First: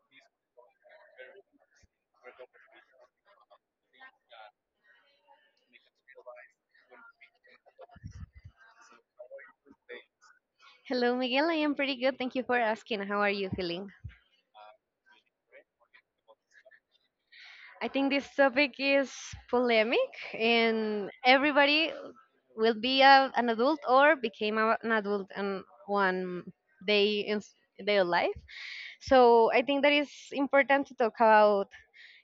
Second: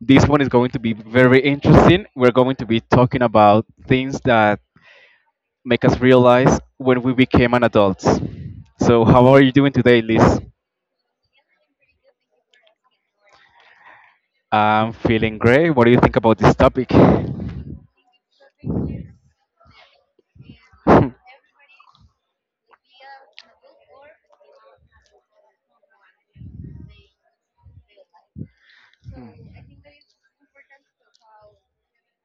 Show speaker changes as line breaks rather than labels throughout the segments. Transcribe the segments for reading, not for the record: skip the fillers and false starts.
This one is going to be very interesting. We're going to be talking about things that make us realize when we became an adult. So, how are you doing today, Liz?
Hello, Miguel. I am pretty good. Thank you for asking. How are you feeling?
I'm feeling great. What do you think about this topic?
I think this topic is polemic, and everybody will be an adult or became an adult in one day in their life. So I think that is important to talk about.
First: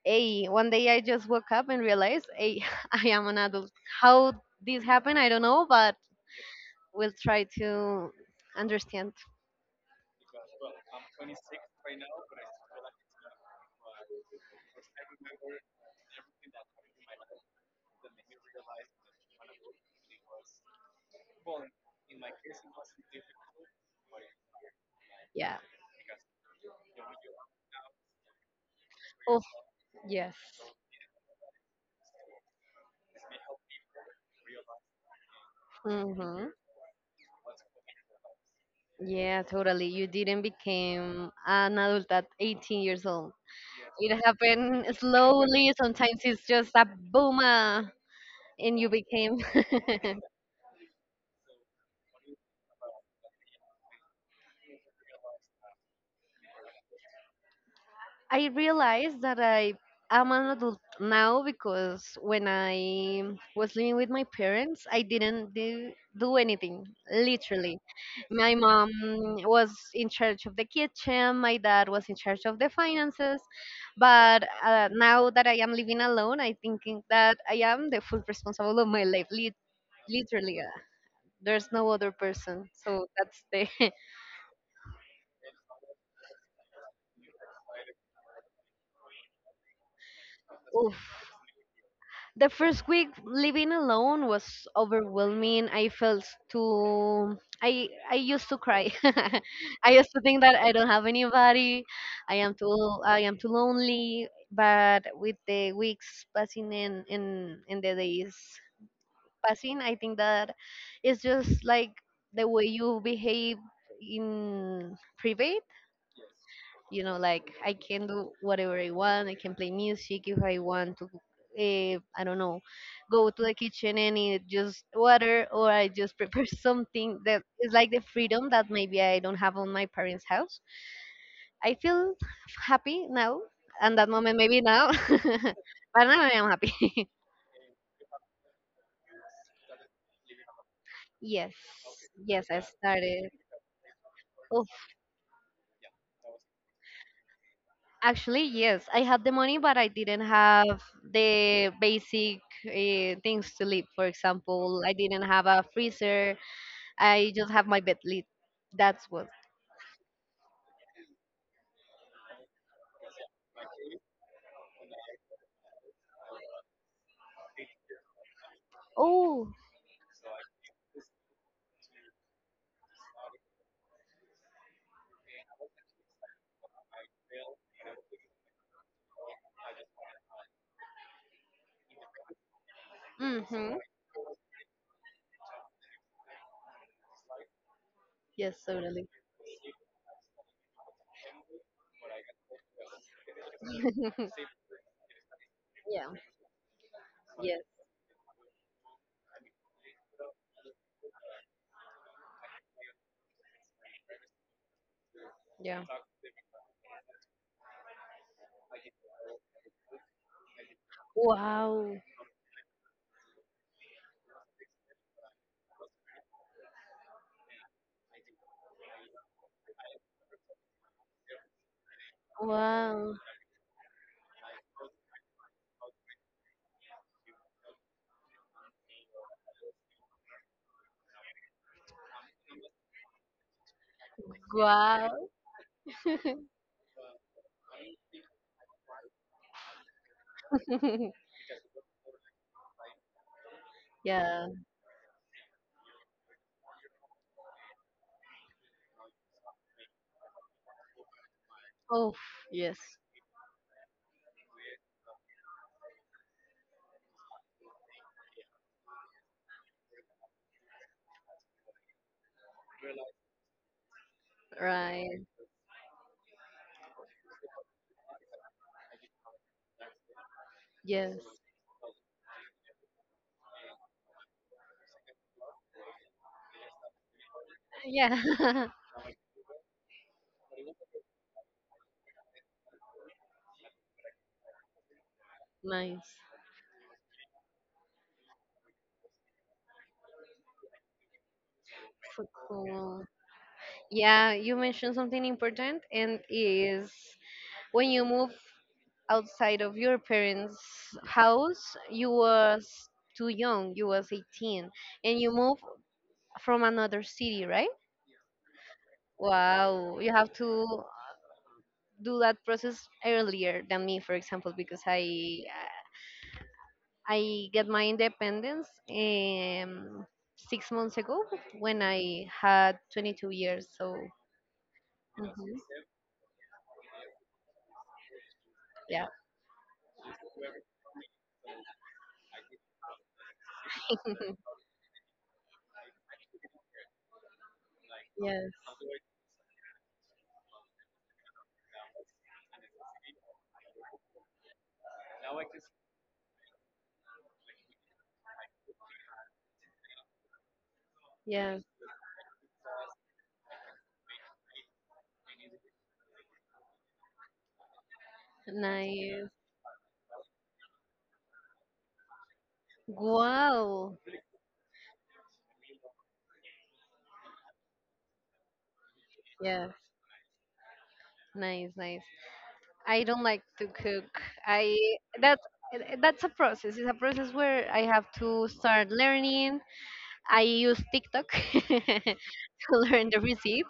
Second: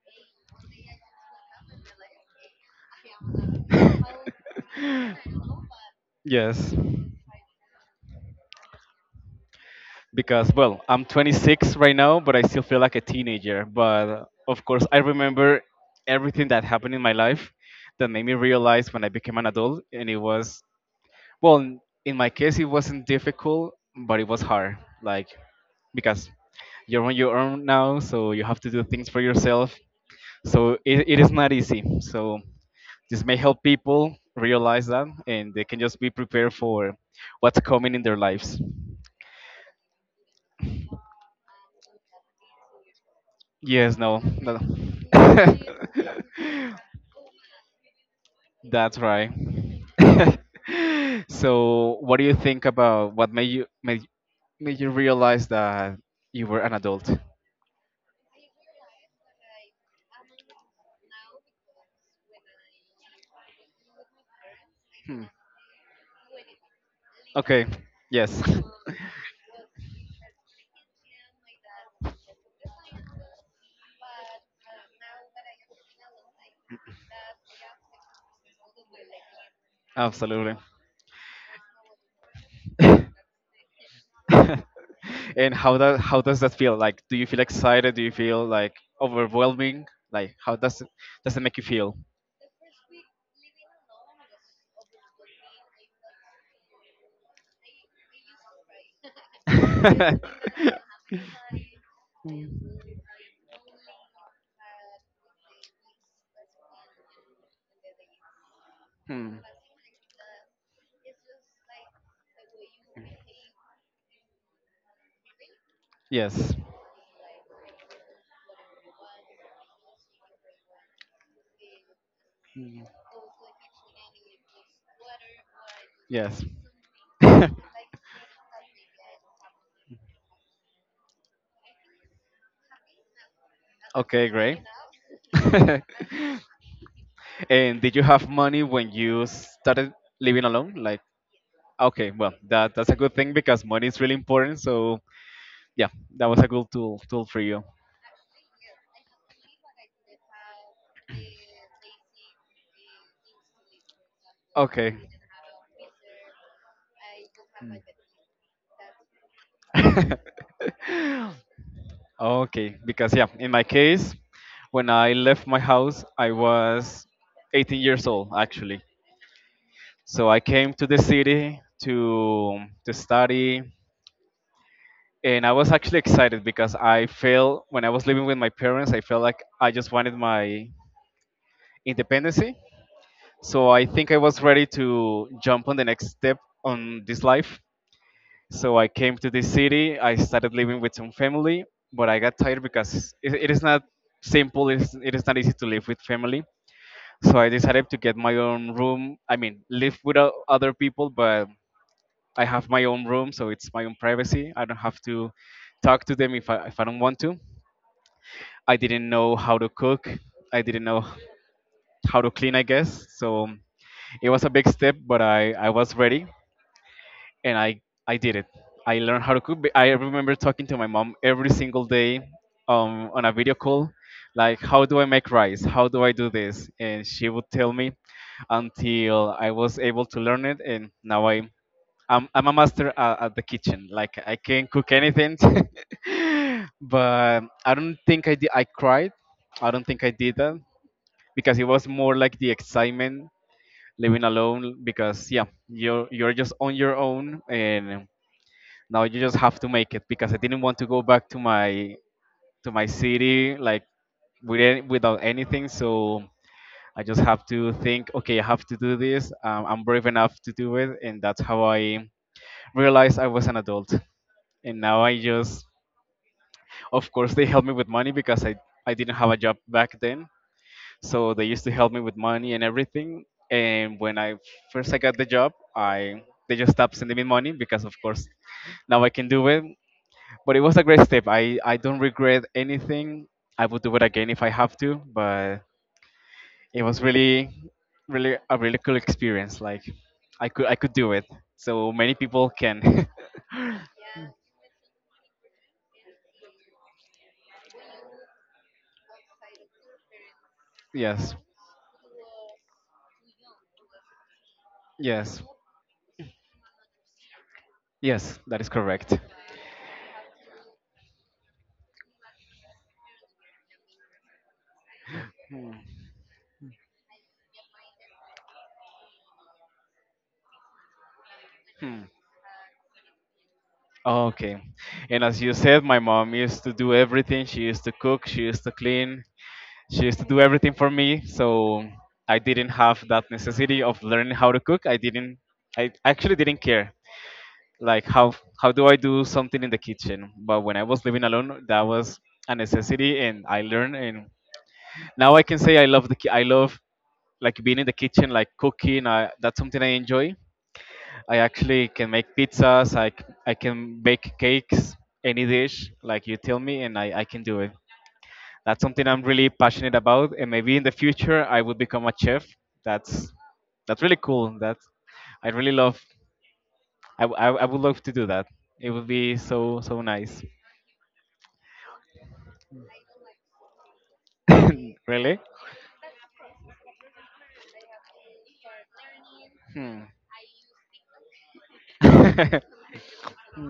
Hey, one day I just woke up and realized, hey, I am an adult. How this happened, I don't know, but
Yes.
we'll try to understand.
Because well I'm 26 right now, but I still feel like a teenager. But of course, I remember everything that happened in my life that made me realize when I became an adult. And it was, well, n- in my case it wasn't difficult but it was hard like
Yeah.
because you're on your own now, so you have to do things for
Oh,
yourself.
yes.
So it is not easy, so this may help people realize that, and they can just be
Hmm.
prepared for what's coming in their lives.
Yeah, totally. You didn't become an adult at 18 years old.
Yes,
It
no, no.
happened slowly. Sometimes it's just a boomer, and you
That's right.
became.
So what do you think about what made you realize that you were an adult?
I realized that I am an adult now because when I was living with my parents, I
Hmm.
didn't do anything,
Okay.
literally.
Yes.
My mom was in charge of the kitchen, my dad was in charge of the finances. But now that I am living alone, I think that I am the full responsible of my life,
Absolutely.
literally. There's no other person. So that's the
And how that, how does that feel? Like, do you feel excited? Do you feel like overwhelming? Like, how does it,
oof.
does it make you feel?
The first week living alone was overwhelming. I felt too. I used to cry. I used to think that I don't have anybody. I am too lonely. But with the weeks passing and the days
Hmm.
passing, I think that it's just like the way you behave in private,
Yes.
you know, like I can do whatever I want. I can play music if I want to. Uh, I don't know,
Mm.
go to the kitchen and eat just water, or I just
Yes.
prepare something that is like the freedom that maybe I don't have on my parents' house. I feel happy now, and that
Okay,
moment
great.
maybe now. But now I am happy.
And did you have money when you started living alone? Like,
Yes.
okay, well,
Yes, I
that that's a good
started.
thing because money is really important.
Of
So yeah, that was a good tool for you.
Actually, yes, I had the money, but I didn't have the basic things to live. For example, I
Okay.
didn't have a freezer. I just have my bed lid. That's what.
Mm. Okay, because yeah, in my case, when I left my house, I was 18 years old actually.
Oh,
So I came to the city to to study, and I was actually excited because I felt when I was living with my parents, I felt like I just wanted my independency. So
mm-hmm.
I think I was ready to jump on the next step on this life.
Yes,
So I
totally.
came to this city. I started living with some family, but I got tired because it is not simple. It is not easy to live with
Yeah,
family. So I
yes,
decided to get my own room. I mean, live with other people, but I have my own room, so it's my own privacy. I don't have to
yeah.
talk to them if I don't want to. I didn't know how to cook. I didn't know
Wow,
how to clean, I guess. So it was a big step, but I was ready, and I did it. I learned how to cook, but I remember talking to my mom every single day,
wow,
on a video call, like, how do I make rice? How do I do this? And she would tell me until I was able to learn it, and now I, I'm a master at the kitchen. Like, I can cook
wow.
anything. But I don't think I did, I cried. I don't think I did that because it was more like the excitement living
Yeah.
alone, because yeah, you're just on your own, and now you just have to make it, because I didn't want to go back
Oh,
to
yes,
my city, like, without anything. So I just have to think, okay, I have to do this. I'm brave enough to do it, and that's how I realized I was an adult. And now I
right.
just, of course, they help me with money, because I didn't have a job back then,
Yes,
so they used to help me with money and everything. And when I first I got the job, I they just stopped sending me money, because of course,
yeah.
now I can do it. But it was a great step. I don't regret anything. I would do it again if I have to, but
Nice.
it was really really a really cool experience. Like, I could do it. So many
So
people
cool.
can.
Yeah, you mentioned something important, and is when you move outside of your parents'
Yes.
house. You was too young. You was 18, and you
Yes.
move from another city, right?
Yes, that is correct.
Wow, you have to do that process earlier than me, for example, because i
Hmm.
i get my independence 6 months ago when I
Hmm.
had 22 years, so
Okay. And as you
mhm,
said, my mom used to do everything. She used to cook, she used to
yeah.
clean. She used to do everything for me, so I didn't have that necessity of learning how to cook. I didn't, I actually didn't care, like,
Yes.
how do I do something in the kitchen. But when I was living alone, that was a necessity, and I learned. And now I can say I love the I love, like, being in the kitchen, like cooking. I, that's something I enjoy. I
Yes.
actually can make pizzas. I can bake cakes, any dish. Like, you tell me, and I can do it. That's something I'm
Nice.
really passionate about, and maybe in the future I would become a chef. That's
Wow.
that's really cool. That's I really love. I would love to do that. It would be
Yes.
so so nice.
Nice, nice. I don't like to cook. I
Really?
that's that's a process. It's a process where I have to start learning.
Hmm.
I use TikTok to learn the recipes.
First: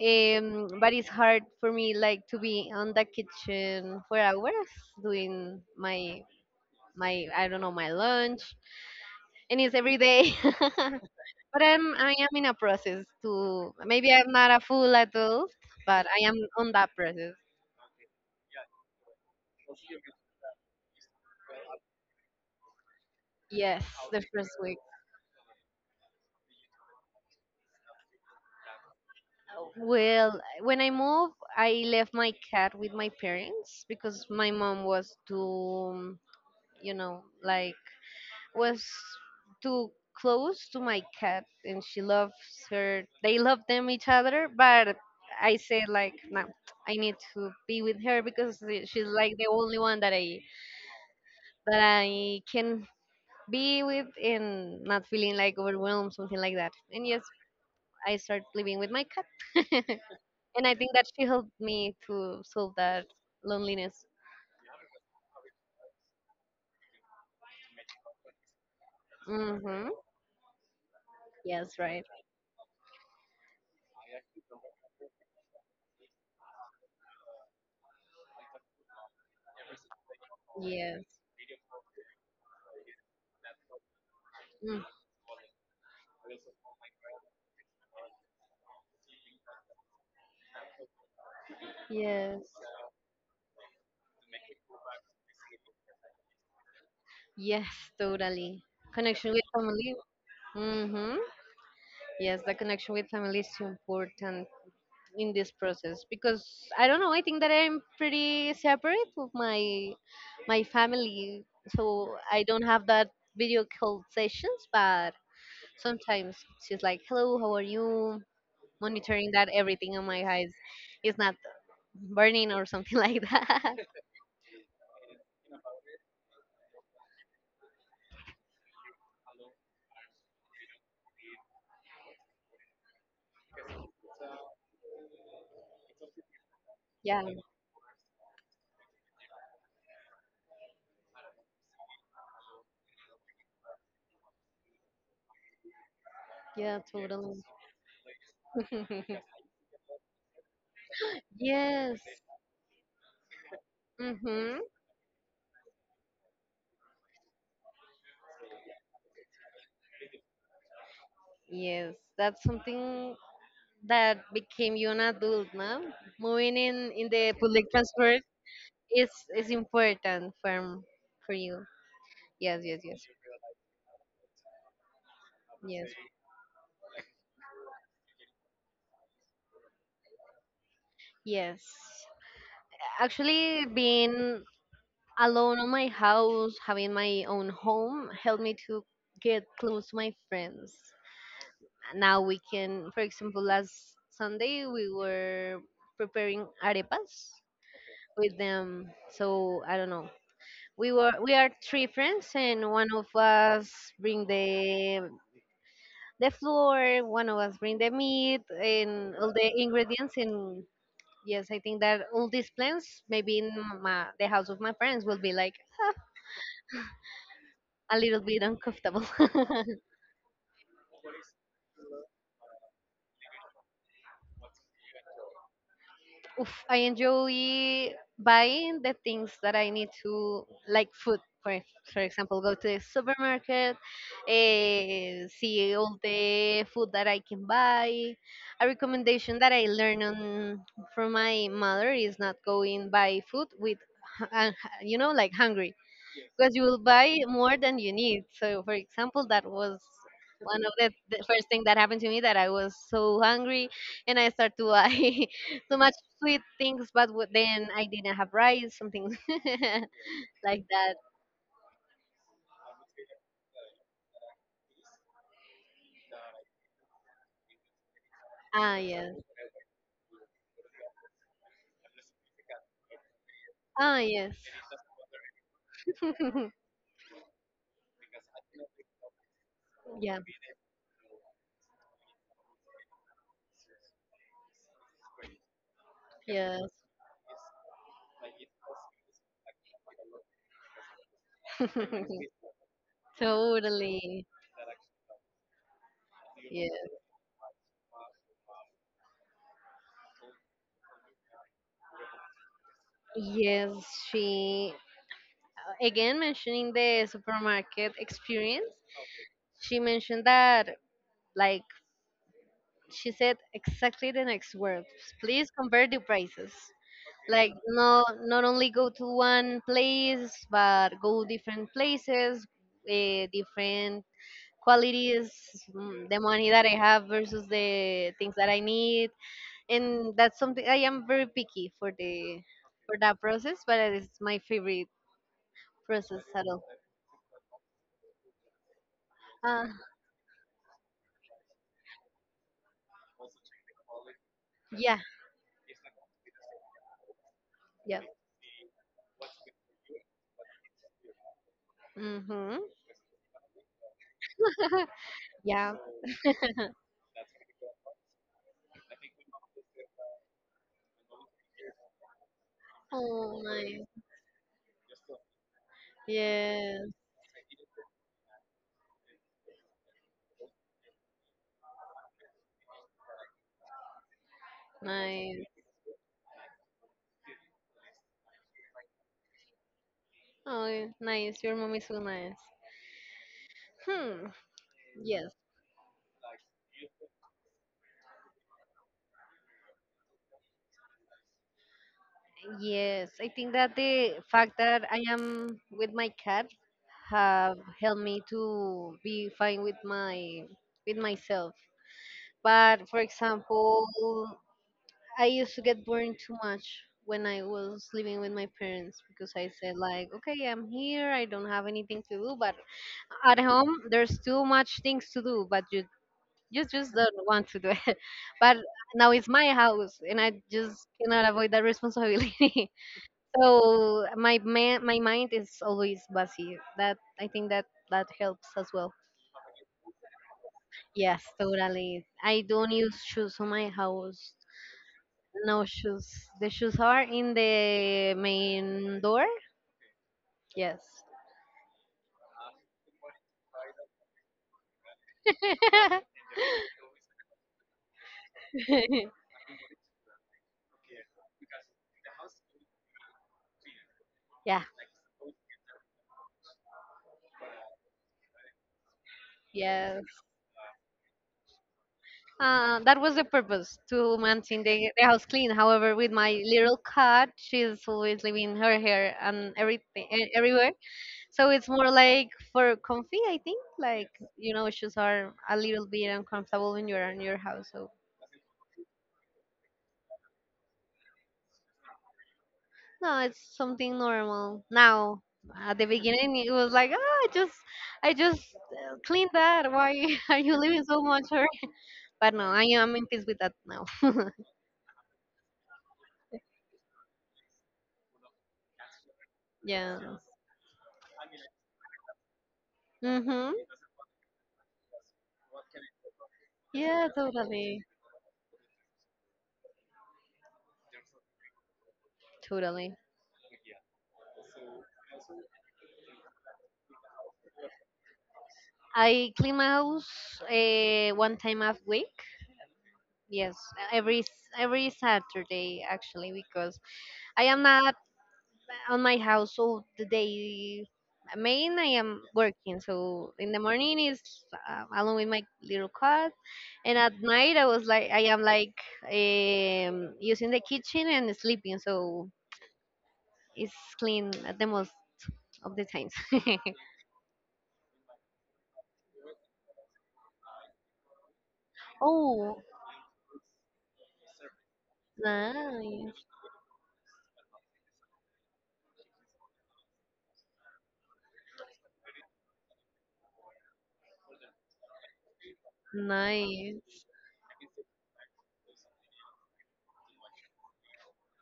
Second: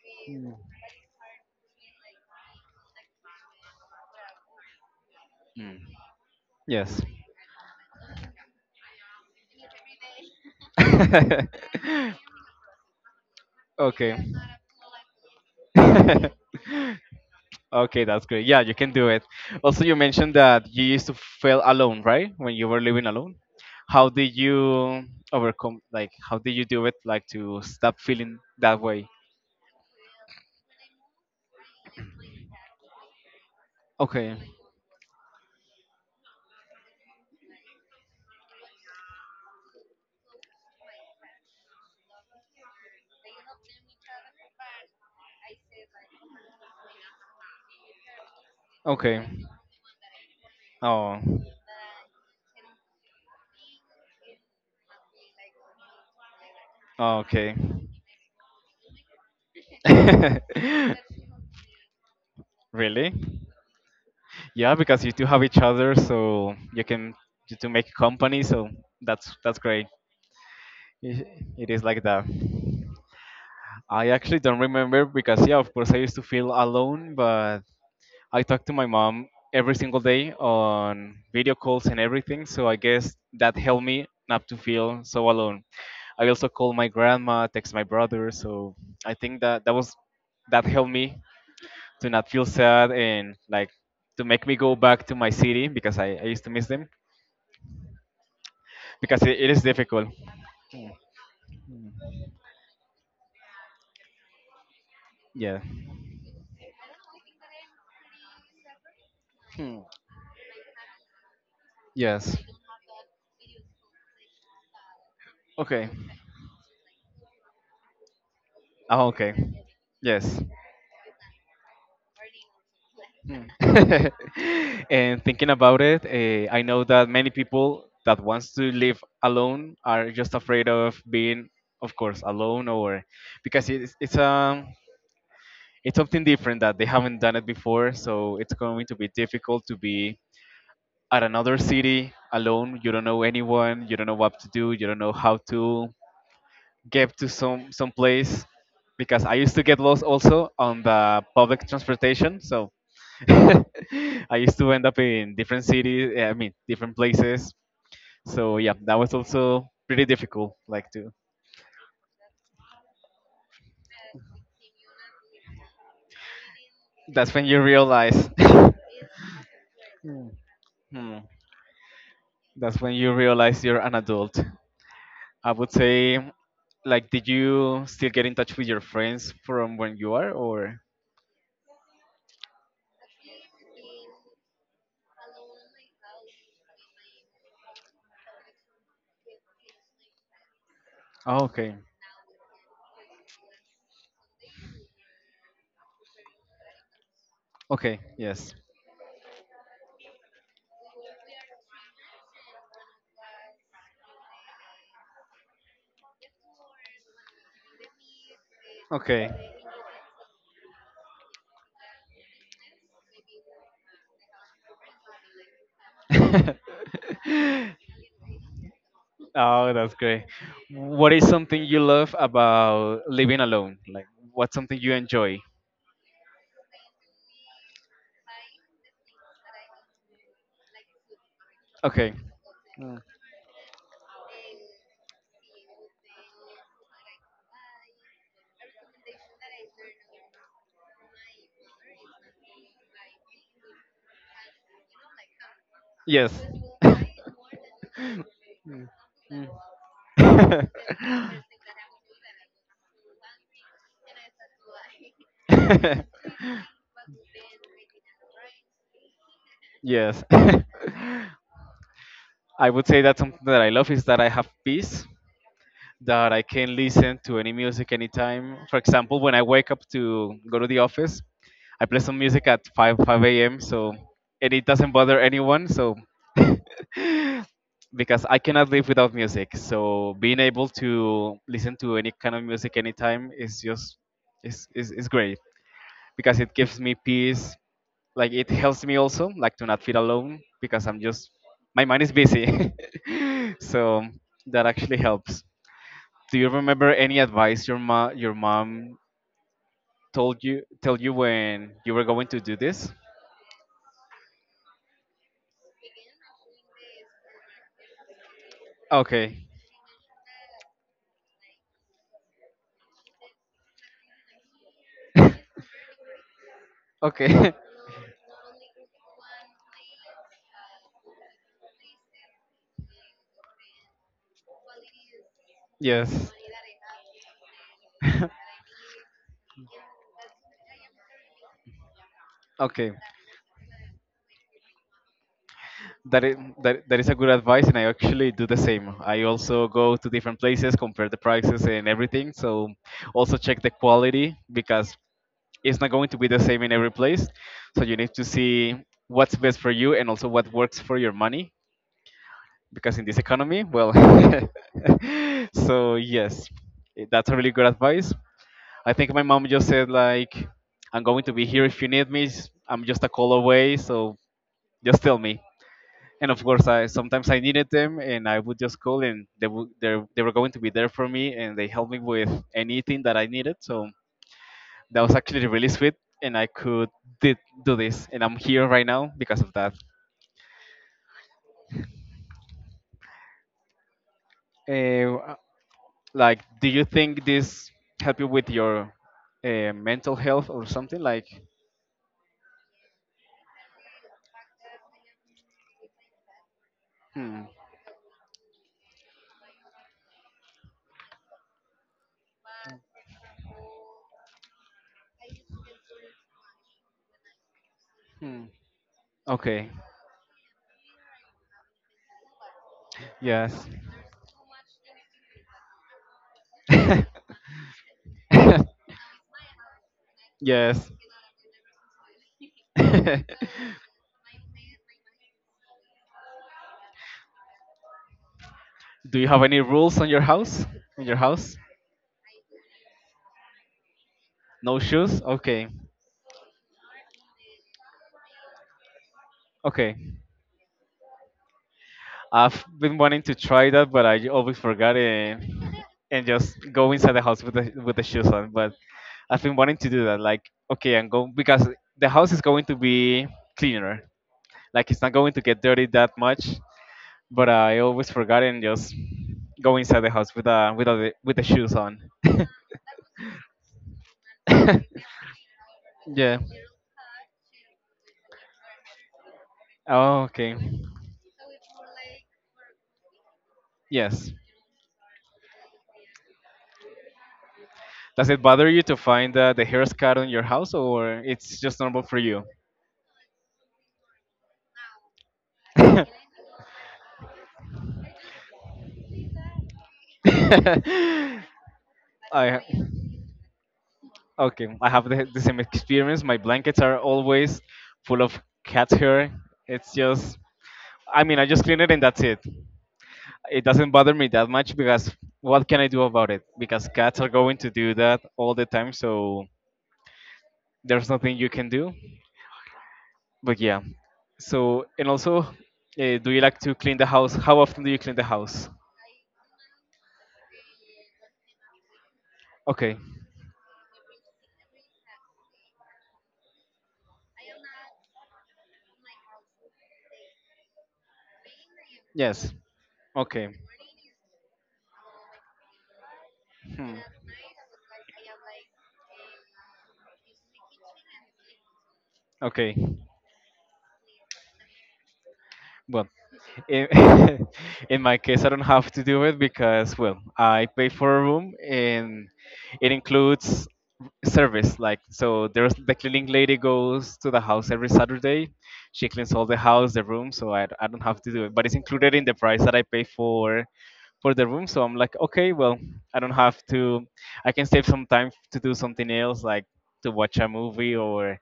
But it's hard for me, like to be on the kitchen for hours doing
Hmm.
my
Yes.
my I don't know, my lunch, and it's every day. But I'm, I am in a process to maybe
Okay.
I'm not a full adult, but I am on that process.
Okay, that's great. Yeah, you can do it. Also, you mentioned that you used to feel alone, right, when you were living alone.
Yes,
How
the
did
first
you
week.
overcome, like, how did you do it, like, to stop feeling that way?
Well, when I moved, I left my cat with my parents because
Okay.
my mom was too, you know, like was too close to my cat, and she loves her. They love them each other, but I said like, no, I need to be with her because she's
Okay.
like the only one
Oh.
that I can be with and not feeling like overwhelmed, something like that. And
Oh,
yes,
okay.
I started living with my cat. And I think that she helped me to solve that
Really?
loneliness.
Yeah, because you two have each other, so you can, you two make company, so that's great.
Mm-hmm.
It, it
Yes,
is like
right.
that. I actually don't remember because, yeah, of course, I used to feel alone, but I talk to my mom every single day
Yes.
on video calls and everything. So I guess that helped me not to
Mm.
feel so alone. I also call my grandma, text my brother. So I think that that was, that helped me to not
Yes.
feel sad and, like, to make me go back to my city because I used to miss them,
Yes, totally.
because
Connection
it,
with
it is
family.
difficult.
Mm-hmm. Yes, the connection with family is so important in this
Yeah.
process because I don't know. I think that I'm pretty separate with my family, so
Yes.
I don't have that video call sessions. But
Okay.
sometimes she's like, "Hello, how are you?"
Ah,
Monitoring
okay.
that everything on my
Yes.
eyes is not burning or something like
Mm.
that.
And thinking about it, I know that many people that wants to live alone are just afraid of being, of course, alone, or because it's um, it's something different that they haven't
Yeah,
done it before, so it's going to be difficult to be at another city alone. You don't know anyone, you don't know what to do, you don't know how to
yeah,
get to
totally.
some place, because I used to get lost also on the public
Yes.
transportation. So I used
Mhm.
to end up in different cities, I mean, different places. So yeah, that was also pretty difficult. Like, to,
Yes, that's something that became you an adult, no? Moving in
that's
the
when you
public transport
realize,
is is important for
hmm,
for you. Yes,
that's
yes,
when
yes,
you realize you're an adult, I would
yes,
say. Like, did you still get in touch with your friends from when you are, or?
yes. Actually, being alone on my house, having my own home, helped me to get close to my friends.
Oh, okay,
Now we can, for example, last Sunday we were preparing arepas
okay,
with
yes,
them, so I don't know, we are three friends, and one of us bring the flour, one of us bring the meat and
okay.
all the ingredients, and yes, I think that all these plans maybe in my, the house of my parents, will be like a little bit uncomfortable.
Oh, that's great. What is something you love about living alone? Like, what's something you enjoy?
Oof, I enjoy buying the things that I need to, like food, for
Okay.
example, go to the
Mm.
supermarket, see all the food that I can buy. A recommendation that I learned on, from my mother is not going buy food with, you know, like hungry,
Yes.
because you will buy more than you need. So, for example, that was one of the first thing that happened to me that I was so hungry and I started to buy so much sweet things, but then I didn't have rice, something
Yes.
like that.
I would say that something that I love is that I have peace, that I can listen to any music anytime.
Ah,
For
yes.
example, when I wake up to go to the office, I play some music at 5 a.m. So,
Ah, yes.
and it doesn't bother anyone. So because I cannot live without music. So
Yeah.
being able to listen to any kind of music anytime is just is is great because it
Yes.
gives me peace. Like, it helps me also, like, to not feel alone, because I'm just, my mind is busy. So
Totally.
that actually helps. Do you
Yes.
remember any advice your ma your mom told you when you were going to do this?
Yes, she. Again, mentioning the supermarket experience,
Okay.
she mentioned that, like, she said exactly the next words: please compare the prices, like
Okay.
no, not only go to one place, but go different places, different qualities, mm, the
Yes.
money that I have versus the things that I need, and that's something I am very picky for the
Okay,
for that process, but it's my favorite process
that is,
at all.
that, that is a good advice, and I actually do the same. I
uh,
also go to different places, compare the prices and everything. So also check the quality, because
yeah.
it's not going to be the same in every place. So you
Yeah.
need to see what's best for you and also what works for your money.
Mm-hmm.
Because in this economy, well,
Yeah.
so yes, that's a really good advice. I think my mom just said, like, "I'm going to be here if you need me. I'm just a call
Oh,
away,
nice.
so just tell me." And of course, I
Yes,
sometimes I needed them, and I would just call, and they would they were going to be there for me, and they helped me with anything that I needed. So that was
nice.
actually really sweet, and I could did, do this, and I'm here right now because of that.
Oh, nice. Your mom is so nice. Hmm. Yes.
Uh, Like, do you think this help you with your mental health or something? Like,
Yes, I think that the fact that I am with my cat
hmm,
have helped me to be fine with my with myself. But for example, I used to get burned too much when I was living with my
hmm.
parents because I
Okay.
said like, okay, I'm here, I don't have anything to do, but at
Yes.
home there's too much things to do, but you just don't want to do it. But now it's my house, and I just
Yes.
cannot avoid that responsibility.
Do
So my mind is always busy, that I think that that helps as well.
you have any rules on your house? In your
Yes,
house?
totally, I don't use shoes on my house.
No shoes?
No
Okay.
shoes. The shoes are in the main door.
Okay.
Yes.
I've been wanting to try that, but I always forgot it and just go inside the house with the shoes on. But I've been wanting to do that. Like, okay, I'm going because the house is going to be cleaner.
Yeah.
Like, it's not going to get dirty that much. But I always forgot and just go inside
Yeah.
the house with with the with the shoes on.
That was the purpose, to maintain the house clean. However, with
Yeah.
my little cat, she's always leaving her hair and everything
Oh, okay.
everywhere. So it's more like for comfy, I think. Like,
Yes.
you know, shoes are a little bit uncomfortable when you're in your house. So
Does it bother you to find the hair scar on your house, or it's just normal for you?
no, it's something normal now. At the
I
beginning, it was like, ah, I just cleaned that. Why are you leaving so much? Or, but no, I am in peace with that now.
okay. I have the same experience. My blankets are always full of cat hair. It's
Yeah.
just. I mean, I just clean it and that's it.
Mhm.
It doesn't bother me that much because what can I do about it? Because
Yeah,
cats are going to
totally.
do that all the time, so there's nothing you can do.
Totally.
But yeah, so and also, do you like to clean the house? How often do you clean the house?
I clean my house one time a week.
Okay.
Yes, every every Saturday actually, because I am not on my house all the day. I mean, I am
Yes.
working, so
Okay.
in the morning is alone with my little cat,
Hmm.
and at night I was like I am like using the kitchen and sleeping, so
Okay.
it's clean at the most of the
Well,
times.
in, in my case, I don't have to do it because, well, I pay for a room and
Oh,
it includes service. Like, so there's the
nice,
cleaning lady goes to the house every Saturday. She cleans all the house, the room, so I don't have to do it. But it's included in the price that I pay for the room. So I'm like, okay, well, I don't have
nice,
to. I can save some time to do something else, like to watch a movie or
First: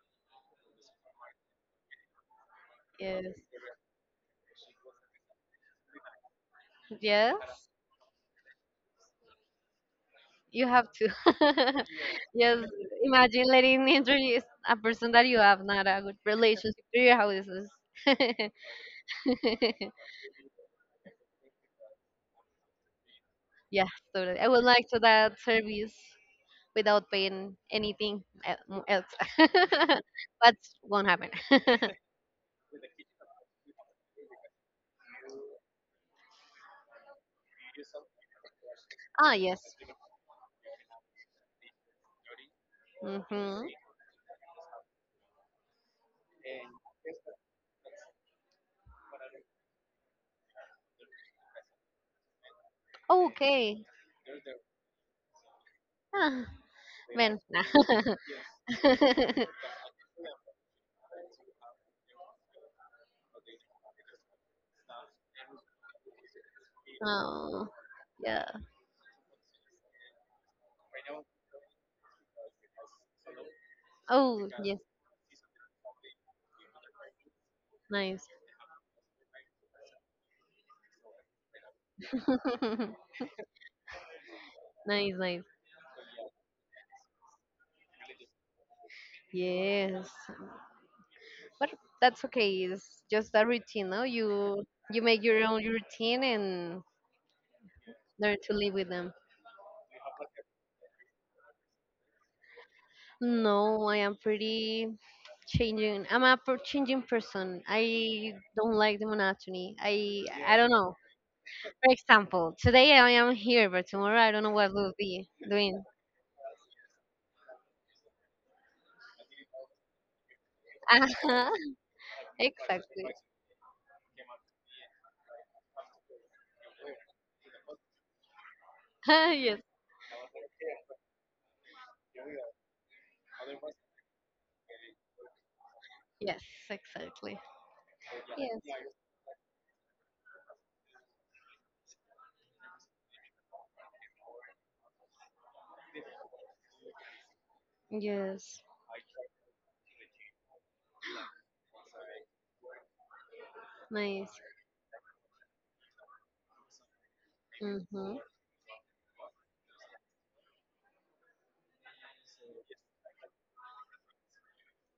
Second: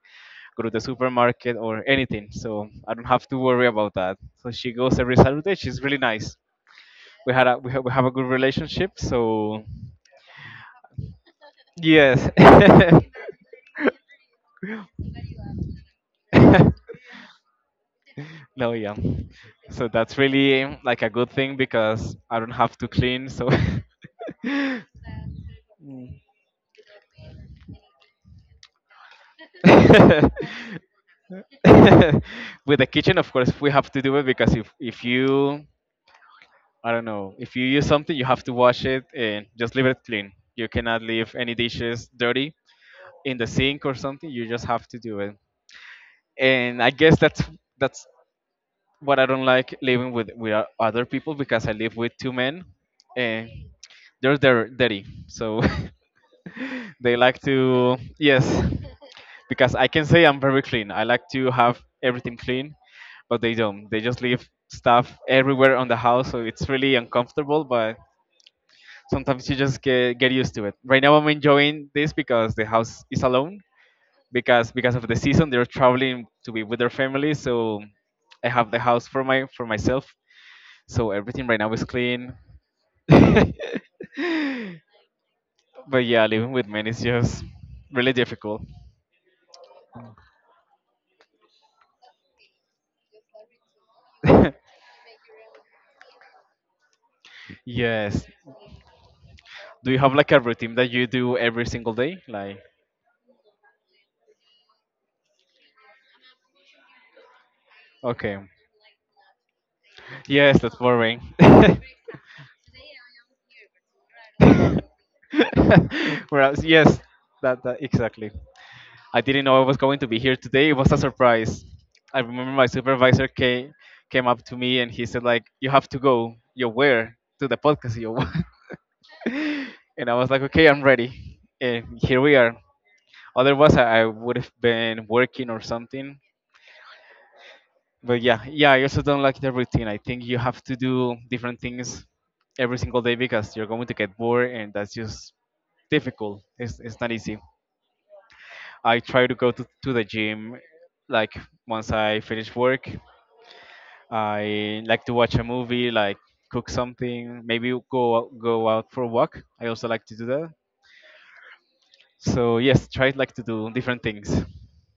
go to the supermarket or anything. So I don't have
yes.
to worry about that. So she goes every Saturday. She's really nice.
Yes,
We have a good relationship. So
you have to.
yes.
Yes, imagine letting me introduce a person that you have not a good relationship to your houses.
No, yeah. So that's really like a good thing because I don't have to clean. So
Yeah, totally. I would like to that service without paying anything else. But won't happen.
with the kitchen, of course, we have to do it because if you I don't know. If you use something, you have to wash it
Ah,
and just
yes.
leave it clean. You cannot leave any dishes dirty in the
Mm-hmm.
sink or something. You just have to do it. And I guess that's what I don't like living with other people because I live with two men and
Okay.
they're dirty. So
Ah,
they
man,
like
nah.
to yes, because I can say I'm very clean. I like to have everything clean, but they don't. They just leave stuff everywhere on the house, so it's really uncomfortable.
Oh,
But
yeah.
sometimes you just get used to it. Right now I'm enjoying this because the house is alone
Oh, yes,
because of the season they're traveling to be with their family, so
nice.
I have the house for my for myself, so everything right now is clean. But
Nice, nice.
yeah, living with men is just really difficult.
Yes, but that's okay. It's just a routine, no? You you make your own routine and
Yes,
learn to live with them.
do you have like a routine that you do every single day, like
No, I am pretty changing. I'm a changing person. I
okay.
don't like the monotony. I
Yes,
don't
that's
know.
boring.
For example, today I am here, but tomorrow I don't know what will be doing.
Whereas, yes, that exactly. I didn't know I was going to be here today. It was a
Uh-huh.
surprise. I remember my
Exactly.
supervisor came came up to me and he said like, "You have to go. You where to the podcast? You."
Yes.
And I was like, "Okay, I'm ready." And here we are. Otherwise, I would have been working or something.
Yes. Exactly.
But yeah,
Yes.
yeah, I also don't like the routine. I think you have to do different things every single day because you're going to get bored and that's just difficult. It's not easy.
Yes.
I try to go to the gym like once I finish work.
Nice.
I like to watch a movie, like cook something, maybe
Mm-hmm.
go out for a walk. I also like to do that. So yes, try like to do different things.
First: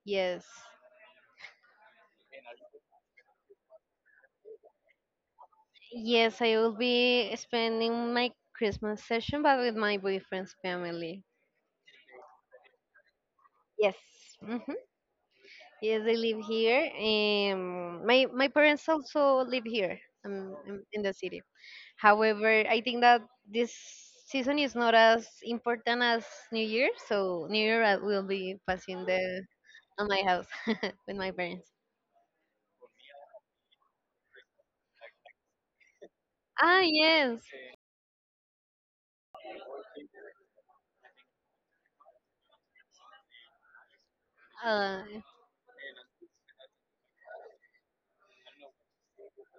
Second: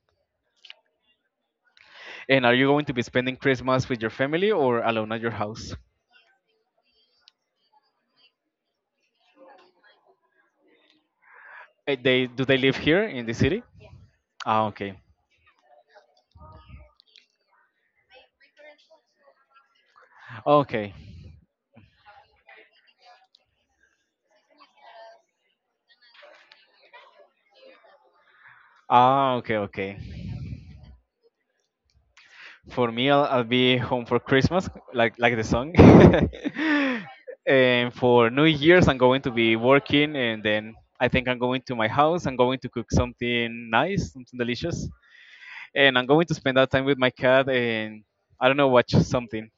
Yes.
And are you going to be spending Christmas with your family or alone at your house?
Yes, I will be spending my Christmas session, but with my boyfriend's family.
Eh, they do they live here in the city?
Yes.
Ah,
Hmm.
okay.
Yes, they live here. My parents also live here, in,
Okay.
in the city. However, I think that this season is not as important as New Year, so New Year I will be passing the
Ah, okay,
on my
okay.
house with my parents.
For me, I'll be home for Christmas, like the song.
Ah, yes.
And for New Year's, I'm going to be working, and then I think I'm going to my house. I'm going to cook something nice, something delicious,
Uh,
and I'm going to spend that time with my cat. And I don't know, watch something.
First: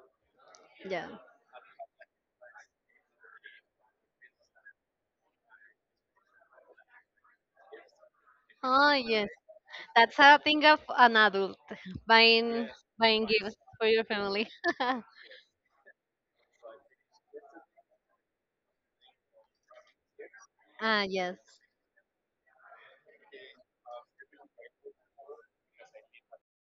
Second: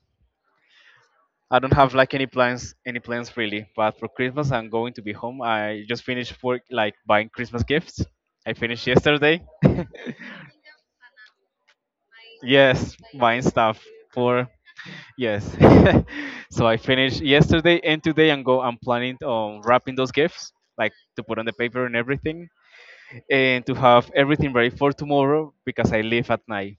yeah.
I don't have like any plans really. But for Christmas, I'm going to be home. I just finished work, like buying Christmas gifts. I finished
Oh,
yesterday.
that's a thing of an adult, buying
Yes,
buying
wine
gifts
stuff
for your family.
for yes. So I finished yesterday and today and go I'm planning on wrapping those gifts, like
Ah,
to put
yes,
on the paper and everything, and to have everything ready for tomorrow because I leave at night.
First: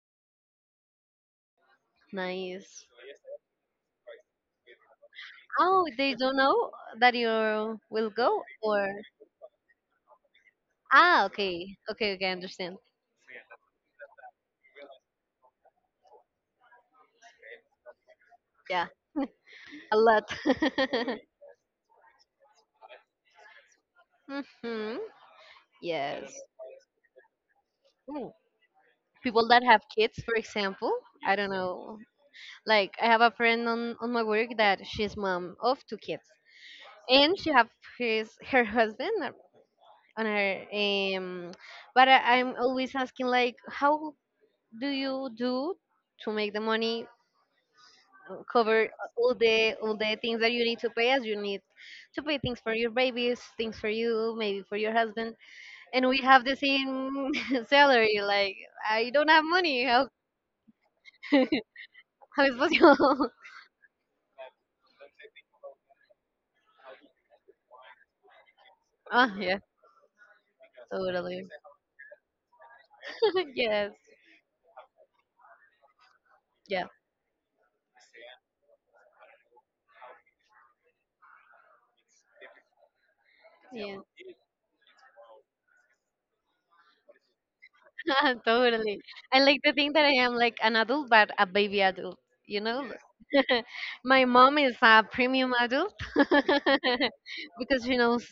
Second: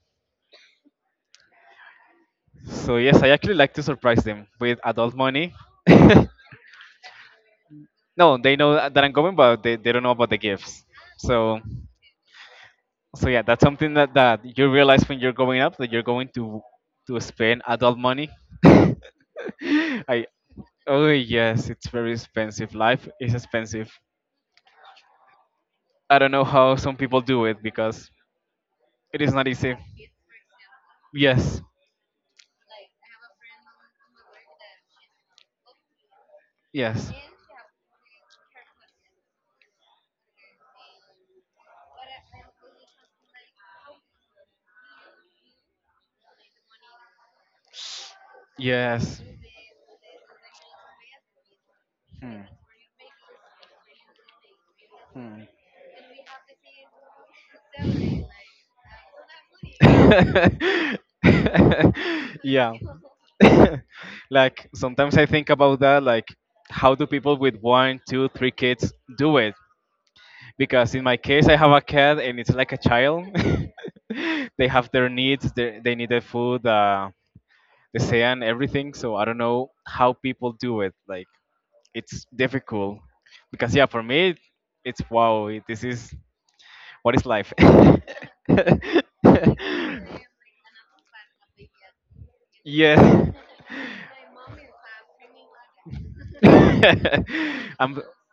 nice.
So yes, I actually like to surprise them with adult money.
Oh, they don't know that you will
No,
go,
they know
or
that I'm going, but they don't know about the gifts.
ah,
So
okay, okay, okay, I understand.
so yeah, that's something that, you realize when you're going up that you're going to spend adult money.
Yeah, a
I
lot.
oh yes, it's very expensive. Life is expensive.
Hmm.
I don't
Yes.
know how some people do it because
Mm.
it is not
People that
easy.
have kids, for example, I don't
Yes,
know. Like I have a friend on my work that she's mom of two kids,
yes.
and she have his her husband. On our but I'm always asking, like, how do you do to make the money cover
Yes.
all the things that you need to pay, as you need to pay
Hmm.
things for your babies, things for you, maybe for your husband,
Hmm.
and we have the same salary. Like, I don't have money. How, how is
Yeah.
possible?
Like sometimes I think about that, like how do people with one, two, three kids
Oh
do it?
yeah,
Because in my
totally.
case, I have a cat and it's like a child.
Yes.
They have their needs. They need the food.
Yeah,
The sea and everything. So I don't know how people do it. Like it's difficult because yeah,
yeah.
for me, it's wow. This is what is life.
Totally. I like to think that I am like an adult but a baby adult, you know?
Yeah.
My mom is a premium adult. Because she
I'm
knows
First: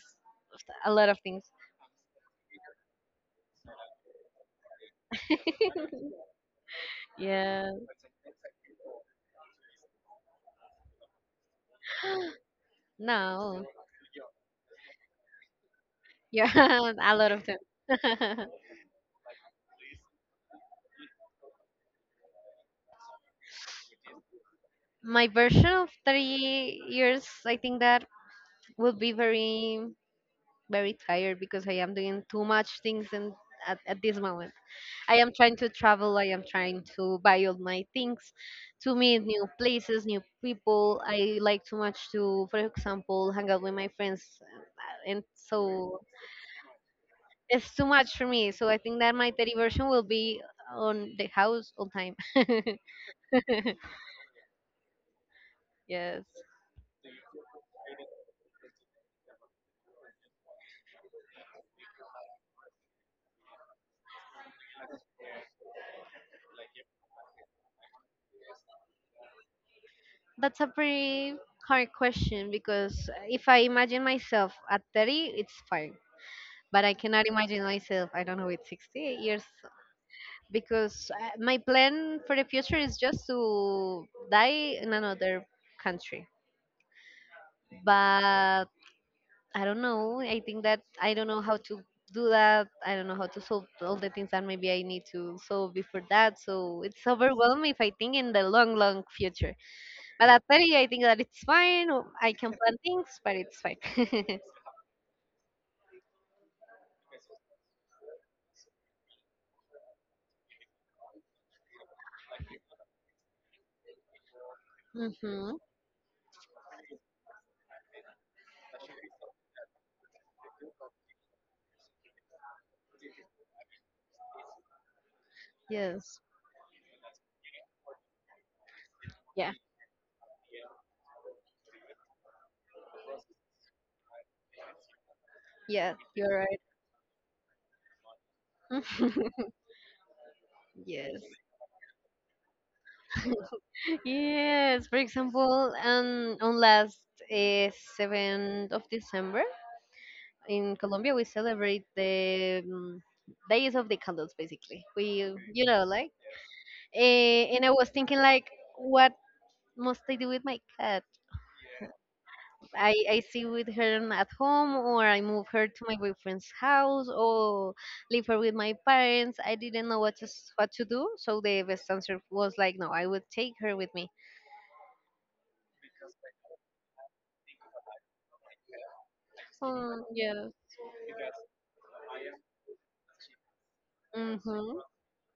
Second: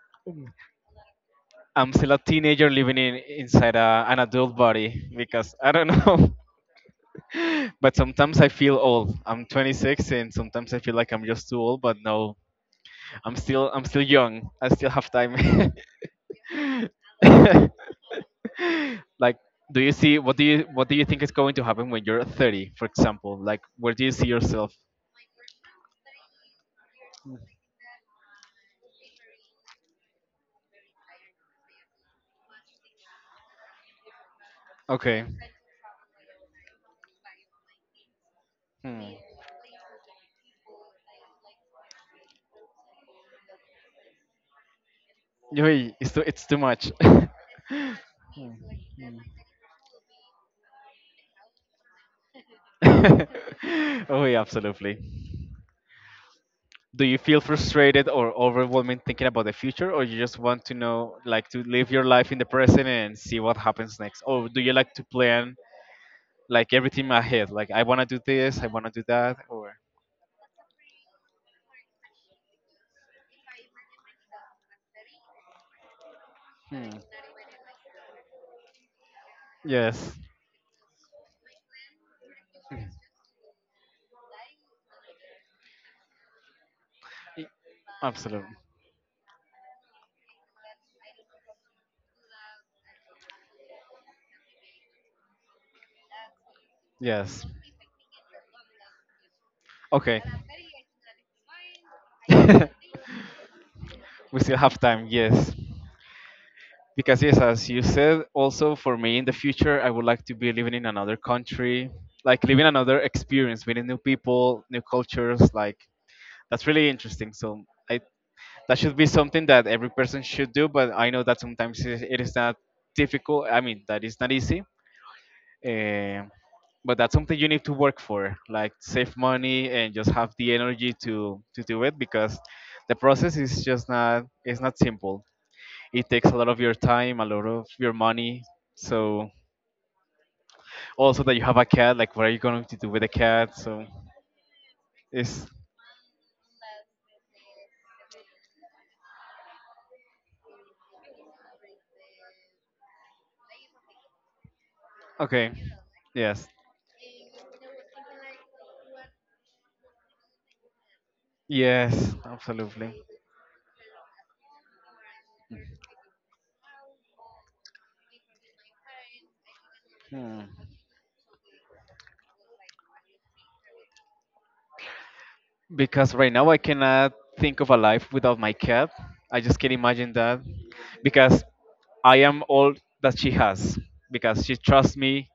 a lot of things.
I'm still a teenager living in inside an adult body because I don't know.
Yeah,
But sometimes I feel old. I'm 26 and sometimes I feel like I'm just too old. But no,
no,
I'm still young. I still have time.
yeah, a lot of them.
Like do you see what do you think is going to happen when you're 30, for example, like where do you see yourself.
My version of 30 years,
Mm.
I think that will be very, very tired because I am doing too much things and at this moment. I
Okay
am trying to travel. I am trying to buy all my things, to
hmm.
meet new places, new people. I like too much to, for example, hang out with my friends, and
Yoi,
so
it's too much.
it's too much for
Hmm,
me. So I think that
hmm.
my 30 version will be on the house all time.
Oh yeah, absolutely.
Yes,
Do you feel frustrated or overwhelming thinking about the future, or you just want to know, like, to live your life in the present and see what happens next? Or do you like to plan like everything ahead? Like, I want to do this, I want to do that, or
that's a pretty hard question because if I imagine myself at 30, it's fine. But
hmm.
I cannot imagine myself, I don't know, with 60 years,
Yes,
because my plan for the future is just to die in another country.
Y- absolutely,
But I don't know. I think that I don't know how to do that. I don't know how to solve all the things that maybe I need to solve before that. So it's
yes.
overwhelming if I think in the long, long future.
Okay,
But at 30, I think that it's fine. Or I can plan things, but it's fine.
we still have time. Yes. Because yes, as you said, also for me in the future, I would like to be living in another country, like living another experience, meeting new people, new cultures.
Hmm.
Like that's really interesting. So I, that should be something that every person should do. But I know that sometimes it is not difficult. I mean, that is not easy.
Yes.
Eh, but that's something you need to work for, like save
Yeah.
money and just have the energy to do it because the process is just not it's not simple.
Yeah.
It takes a
You're
lot of your time, a lot of your money.
right.
So
Yes.
also that you have a cat, like what are you going to do with a cat? So
Yes, for
it's
example, on last uh, 7th of December in Colombia, we celebrate the days of the candles, basically. We,
okay.
like,
Yes.
and I was thinking, like, what must I do with my cat?
Yes, absolutely.
I see with her at home, or I move her to my boyfriend's house, or leave her with my parents. I didn't know
Hmm.
what to do, so the best answer was, like, no, I would take her with me.
Because right now I cannot think of a life without my cat. I just can't imagine that
Yeah.
because I am all that she has because she
Mm-hmm.
trusts me.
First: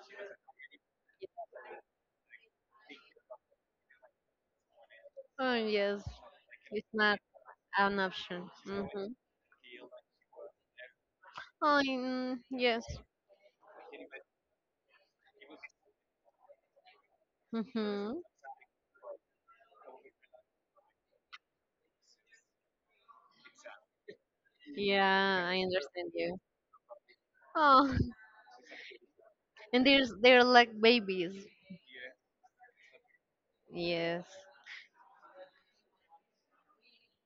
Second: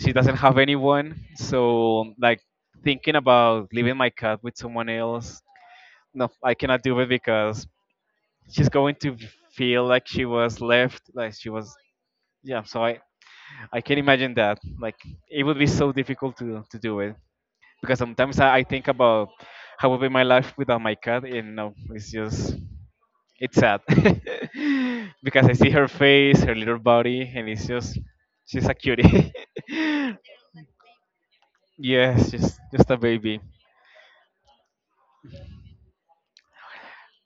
She doesn't have anyone. So like thinking about leaving my cat with someone else,
Oh yes,
no, I cannot
it's
do it
not
because
an option.
she's going
Mm-hmm.
to feel like she was left like she was
Oh, mm,
yeah so
yes.
I can imagine that like it would be so difficult to do it because
Mm-hmm.
sometimes I think about how would be my life without my cat and no it's just it's sad. Because
Yeah,
I
I
see her
understand you.
face her little body and it's
Oh,
just she's a cutie.
and there's they're like babies.
Yes just a baby
Yes.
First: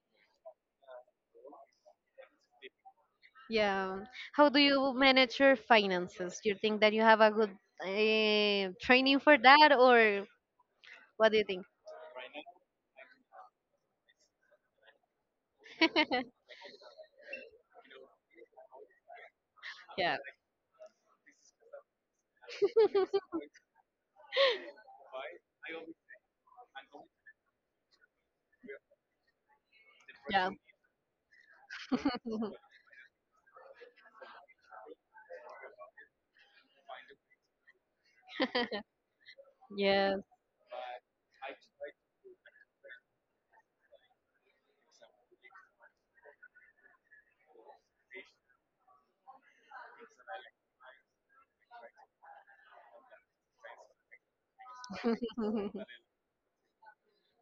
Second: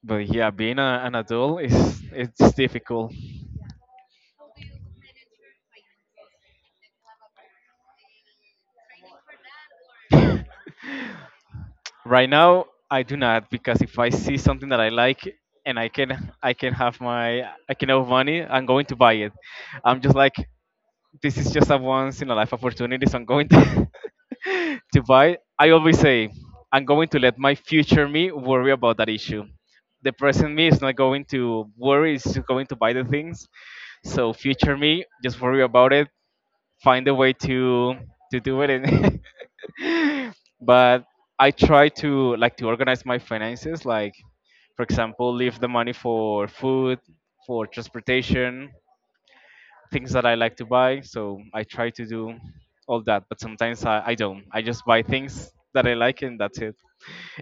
but yeah being an adult is it's difficult.
Yeah. How do you manage your finances? Do you think that you have a good training for that, or what do you think?
Right now I do not because if I see something that I like and I can have my I can have money I'm going to buy it I'm just
Yeah.
like this is just a once in a life opportunity so I'm going to, to buy I always say I'm going to let my future me worry about that issue the
Yeah.
present me is not going to worry it's just going to buy the things so future me just worry about it find a way to do it and
Yes.
but I try to like to organize my finances like for example leave the money for food for transportation things that I like to buy so I try to do all that but sometimes I don't I just buy things that I like and that's it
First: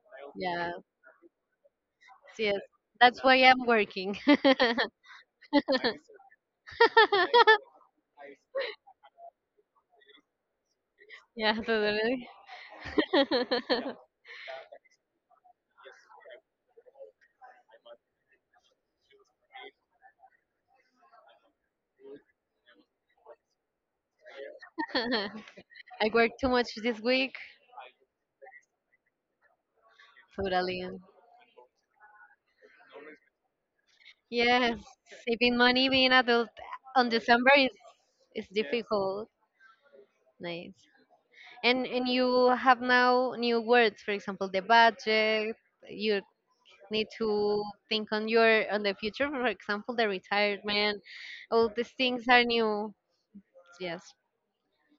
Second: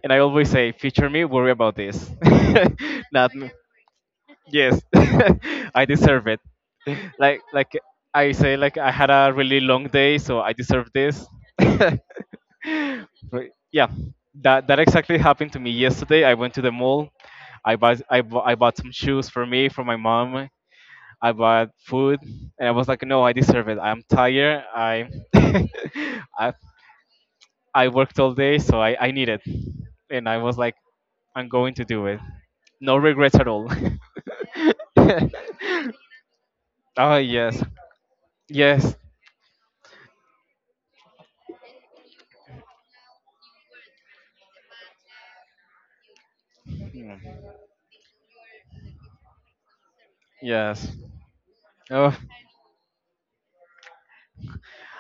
and I always say
Yeah.
future me worry about this.
Yes. That's why
Not me.
I'm working.
Yes, I deserve it. Like I say, like I had a really long day, so I deserve this.
Yeah.
But
Totally.
yeah, that exactly happened to me yesterday. I went to the mall. I bought some shoes for me, for my mom. I bought food, and I was like, no, I deserve it. I'm tired. I
I worked too
I
much this week.
I worked all day, so I need it. And I was like,
Totally.
I'm going to do it. No regrets at all.
Yes, saving money, being adult on
Oh
December,
yes,
is
yes,
difficult. Nice. And you have now new words, for example, the budget. You need
Mm.
to think on the future, for example, the
yes.
retirement. All these
Oh,
things are new. Yes.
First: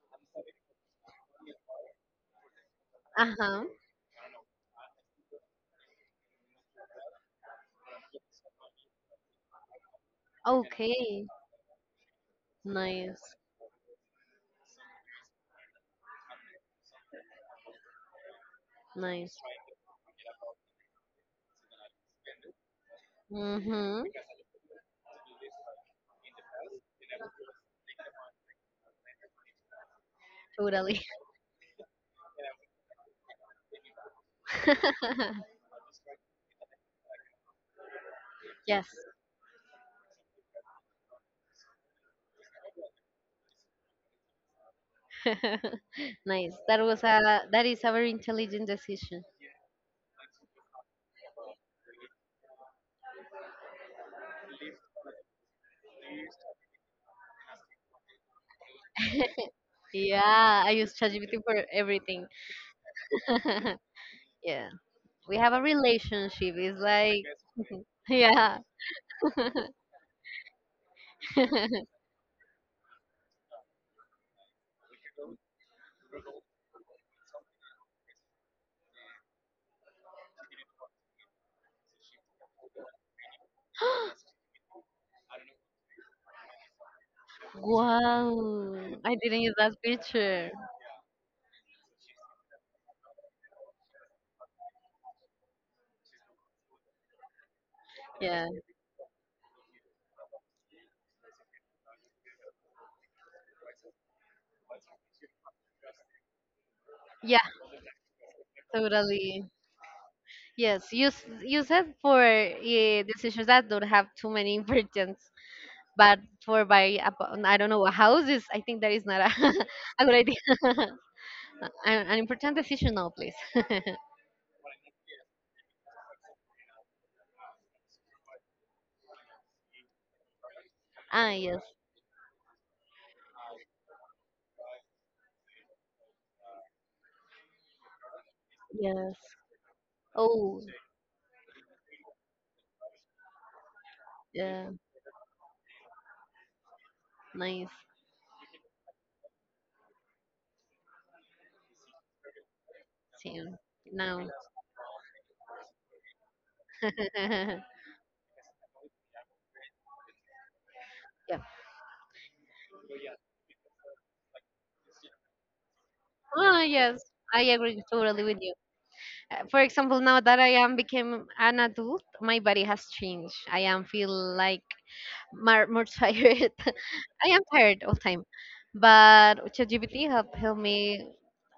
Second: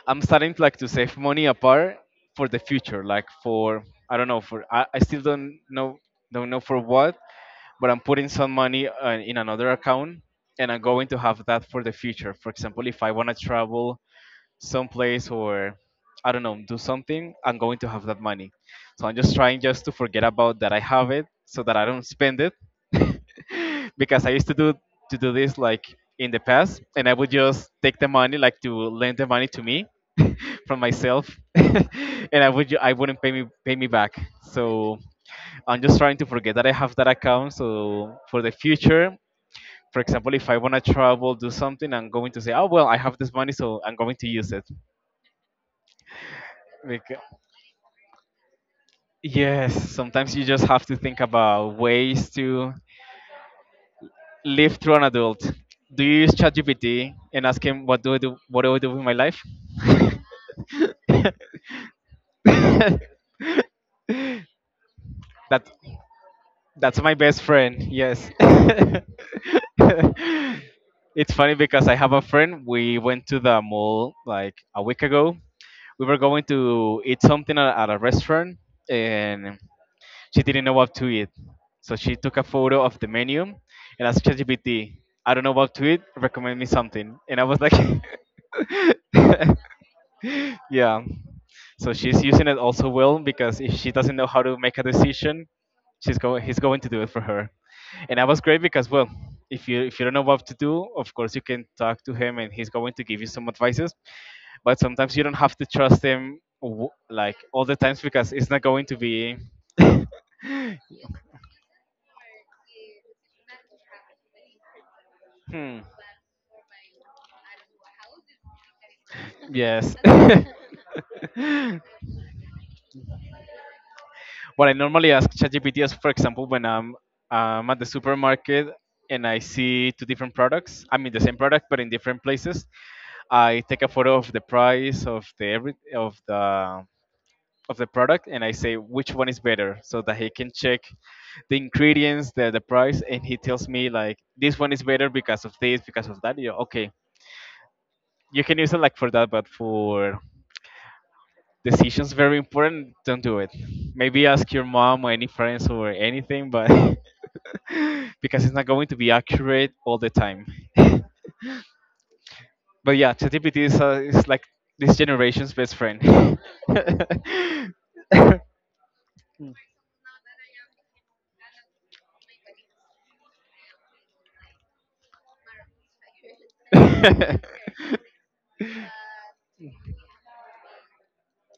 I'm starting to, like to save money apart for the future, like
Uh huh.
for I don't know for I still don't know for what, but I'm putting some money in another account, and I'm going to
Okay.
have that for the future. For example, if I want
Nice.
to travel some place, or I don't know, do something, I'm going to have that money. So I'm just
Nice.
trying just to forget about that I have it, so that I don't spend it.
Mhm.
Because I used to do this like in the past, and I would just take the money, like to lend the money to me from
Totally.
myself and I would I wouldn't pay me back. So I'm just trying to forget that I have that account, so for the
Yes.
future, for example, if I want to travel, do something, I'm going to say, oh, well, I have this money, so I'm going to use it.
Nice. That was
Bec-
a that is a very intelligent decision.
yes, sometimes you just have to think about ways to live through an adult. Do you use ChatGPT and ask him, what do I do? What do I do with my life?
Yeah, I use ChatGPT for everything. Yeah, we have a
that
relationship. It's
that's my
like
best friend. Yes.
yeah.
It's funny because I have a friend. We went to the mall like a week ago. We were going to eat something at a restaurant, and she didn't know what to eat. So she took a photo of the menu and asked ChatGPT, I don't know what to eat, recommend me something. And I was like,
Wow, I didn't use that picture.
yeah. So she's using it also, well, because if she doesn't know how to make a decision, she's going he's going to do it for her. And that was
Yeah,
great, because well, if you don't know what to do, of course you can talk to him and he's going to give you some advices. But sometimes you don't have to trust him like
yeah,
all the times, because it's not going to be
totally. Yes, use it for decisions that don't have too many importance.
Hmm.
But for buy, I don't know, a house is. I think that is not a,
Yes.
a good idea. An important decision now, please.
What I normally ask ChatGPT is, for example, when I'm at the supermarket and I see two different products. I mean, the
Ah,
same
yes,
product but in different places. I take a photo of the price of the every of the product, and I say which
yes.
one is better, so that he can
Oh,
check the ingredients, the price, and he tells me, like, this
yeah,
one is better because of this, because of that. Yeah, okay,
nice
you can use it like for that, but for decisions very important, don't do it.
team.
Maybe
Now,
ask your mom or any friends or anything, but
yeah.
because it's not going to be accurate all the time. But yeah, ChatGPT is like this generation's best friend.
Ah, yes, I agree totally with you. For example, now that I am became an adult, my body has changed. I am feel like more, more tired. I
Mm.
am tired all time, but ChatGPT have helped me,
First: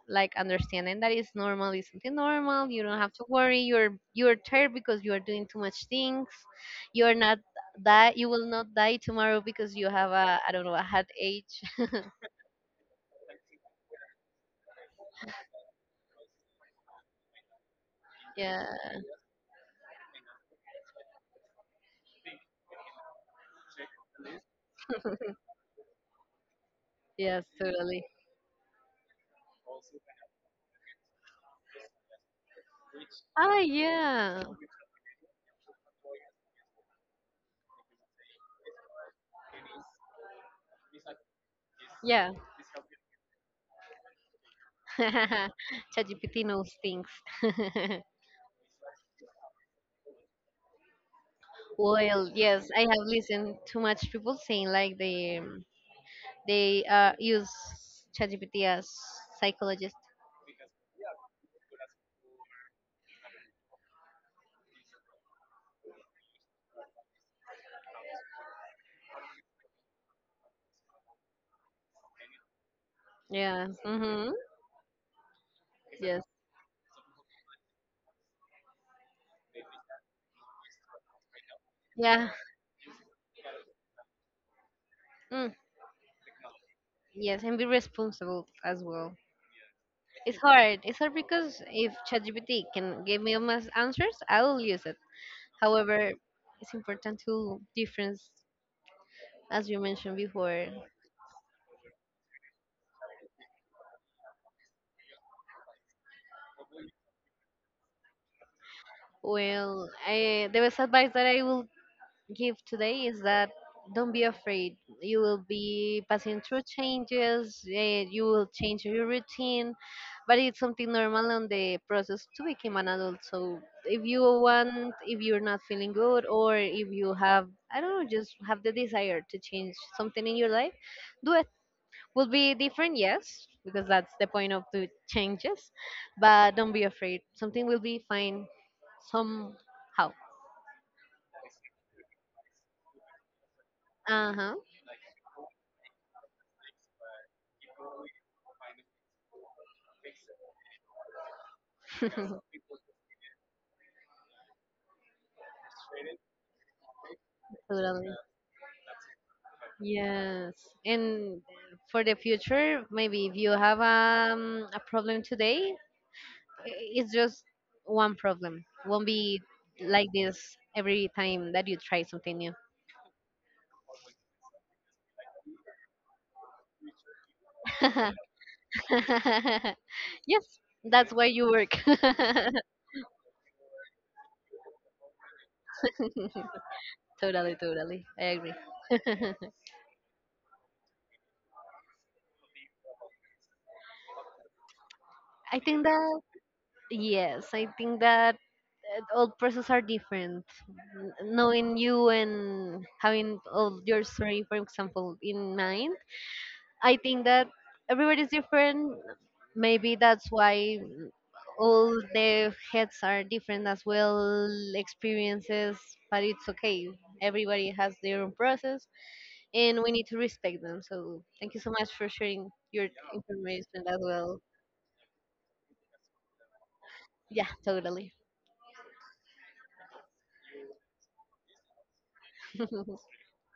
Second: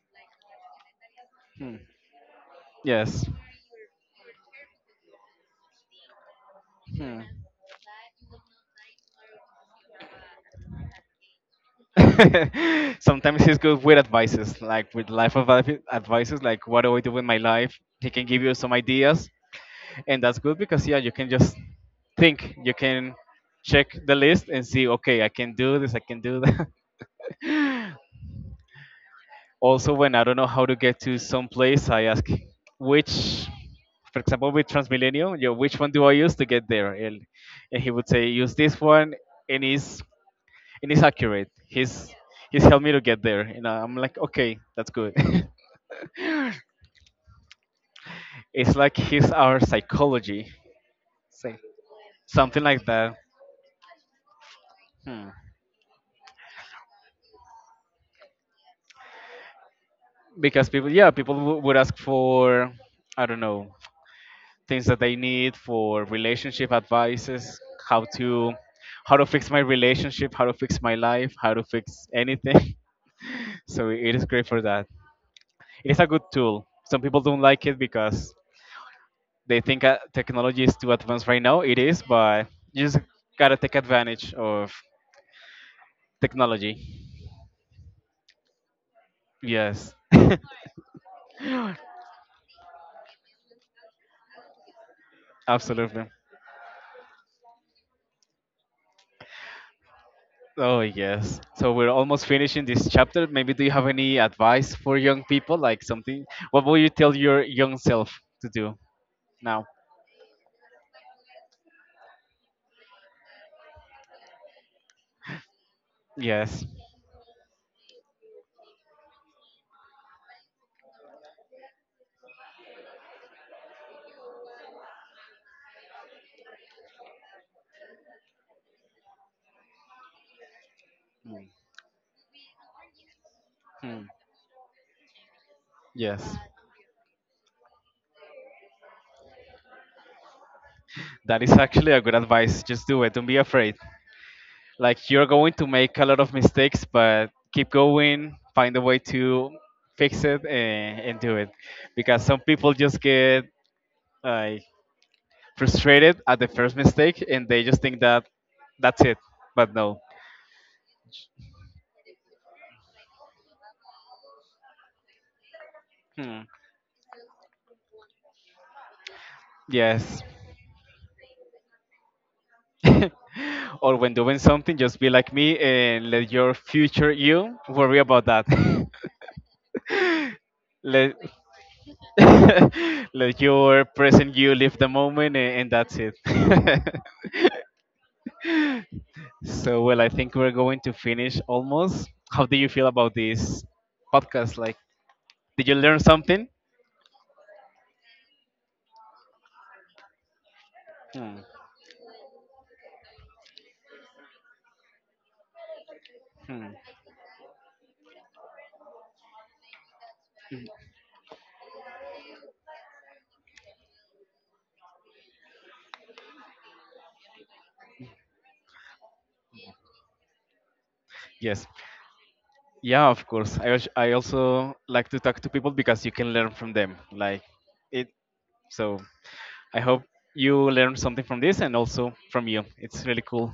like, understanding that it's normal,
Hmm.
is something normal. You don't have to
Yes.
worry. You're tired because you are doing too much things. You're
Hmm.
not, that you will not die tomorrow because you have a, I don't know, a headache.
Sometimes he's good with advices, like with life of advices, like what do I do with my life? He can give you
Yeah.
some ideas, and that's good because yeah, you can just think, you can check the list and see, okay, I can do this, I can do that.
Yes, totally.
Also, when I don't know how to get to some place, I ask which,
Oh
for
yeah,
example, with Transmilenio, yo, which one do I use to get there? And he would say, use this one, and it's accurate.
yeah.
He's helped me to get there, and I'm like, okay, that's good.
ChatGPT knows things.
It's like he's our psychology, same.
Well,
Something
yes, I
like
have
that.
listened too much people saying, like,
Hmm.
they use ChatGPT as psychologist.
Because people, yeah, people would ask for, I don't know, things that they need, for relationship advices, how to how to fix my relationship, how to fix my life, how to fix anything.
Yeah.
So it is
Mm-hmm.
great for that. It is a
Yes.
good tool. Some people don't like it because they think technology is too advanced right now. It is,
Yeah.
but you just gotta take advantage of
Mm.
technology.
Yes, and be responsible as well.
Yes,
It's hard. It's hard because if ChatGPT can give me almost answers, I will use it.
absolutely.
However, it's important to difference, as you mentioned before.
Oh yes. So we're almost finishing this chapter. Maybe, do you have any advice for young people, like something? What will you tell your young self to do now?
Well, the best advice that I will give today is that don't be afraid. You will be passing through
Yes.
changes, you will change your routine, but it's something normal on the process to become an adult. So if you want, if you're not feeling good, or if you have, I don't know, just have the desire to change something in your life, do it. Will be different, yes, because
Hmm.
that's the point of the changes,
Yes.
but don't be afraid. Something will be fine somehow.
That is actually a good advice. Just do it. Don't be afraid.
Uh huh.
Like, you're going to make a lot of mistakes, but keep going, find a way to fix it and do it, because some people just get like frustrated at the first mistake and they just think
Totally.
that that's it, but no.
Yes, and for the future, maybe if you have a problem today,
Hmm.
it's just one problem. Won't be like
Yes.
this every time that you try something new.
Or when doing something, just be like me and let your future you worry about that.
Yes, that's
Let
where you work.
let your present you live the moment and that's it.
Totally, totally. I agree.
So, well, I think we're going to finish almost. How do you feel about this podcast? Like,
I
did you
think
learn
that
something?
yes, I think that all process are different.
Hmm.
Knowing you and having all your story, for example, in mind,
Hmm.
I think that everybody is different. Maybe that's why all the heads are different as well, experiences, but it's okay. Everybody has their own process and we need to respect them. So thank you
Yes.
so much for sharing your
Yeah, of course. I,
information as
I
well.
also like to talk to people because you can learn from them. Like,
Yeah,
it.
totally.
So, I hope you learn something from this, and also from you. It's really cool.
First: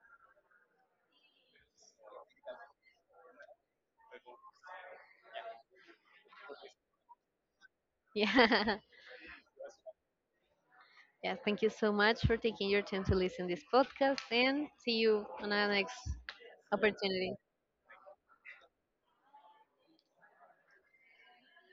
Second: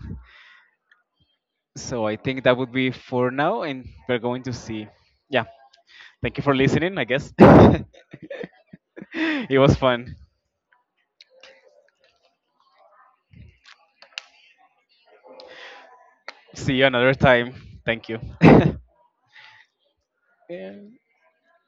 So, I think that would be for now, and we're going to see. Yeah. Thank you for listening, I guess.
Yeah.
It was fun.
Yeah, thank you so much for taking your time to listen this podcast and see you on our next
See you another
opportunity.
time. Thank you. Yeah.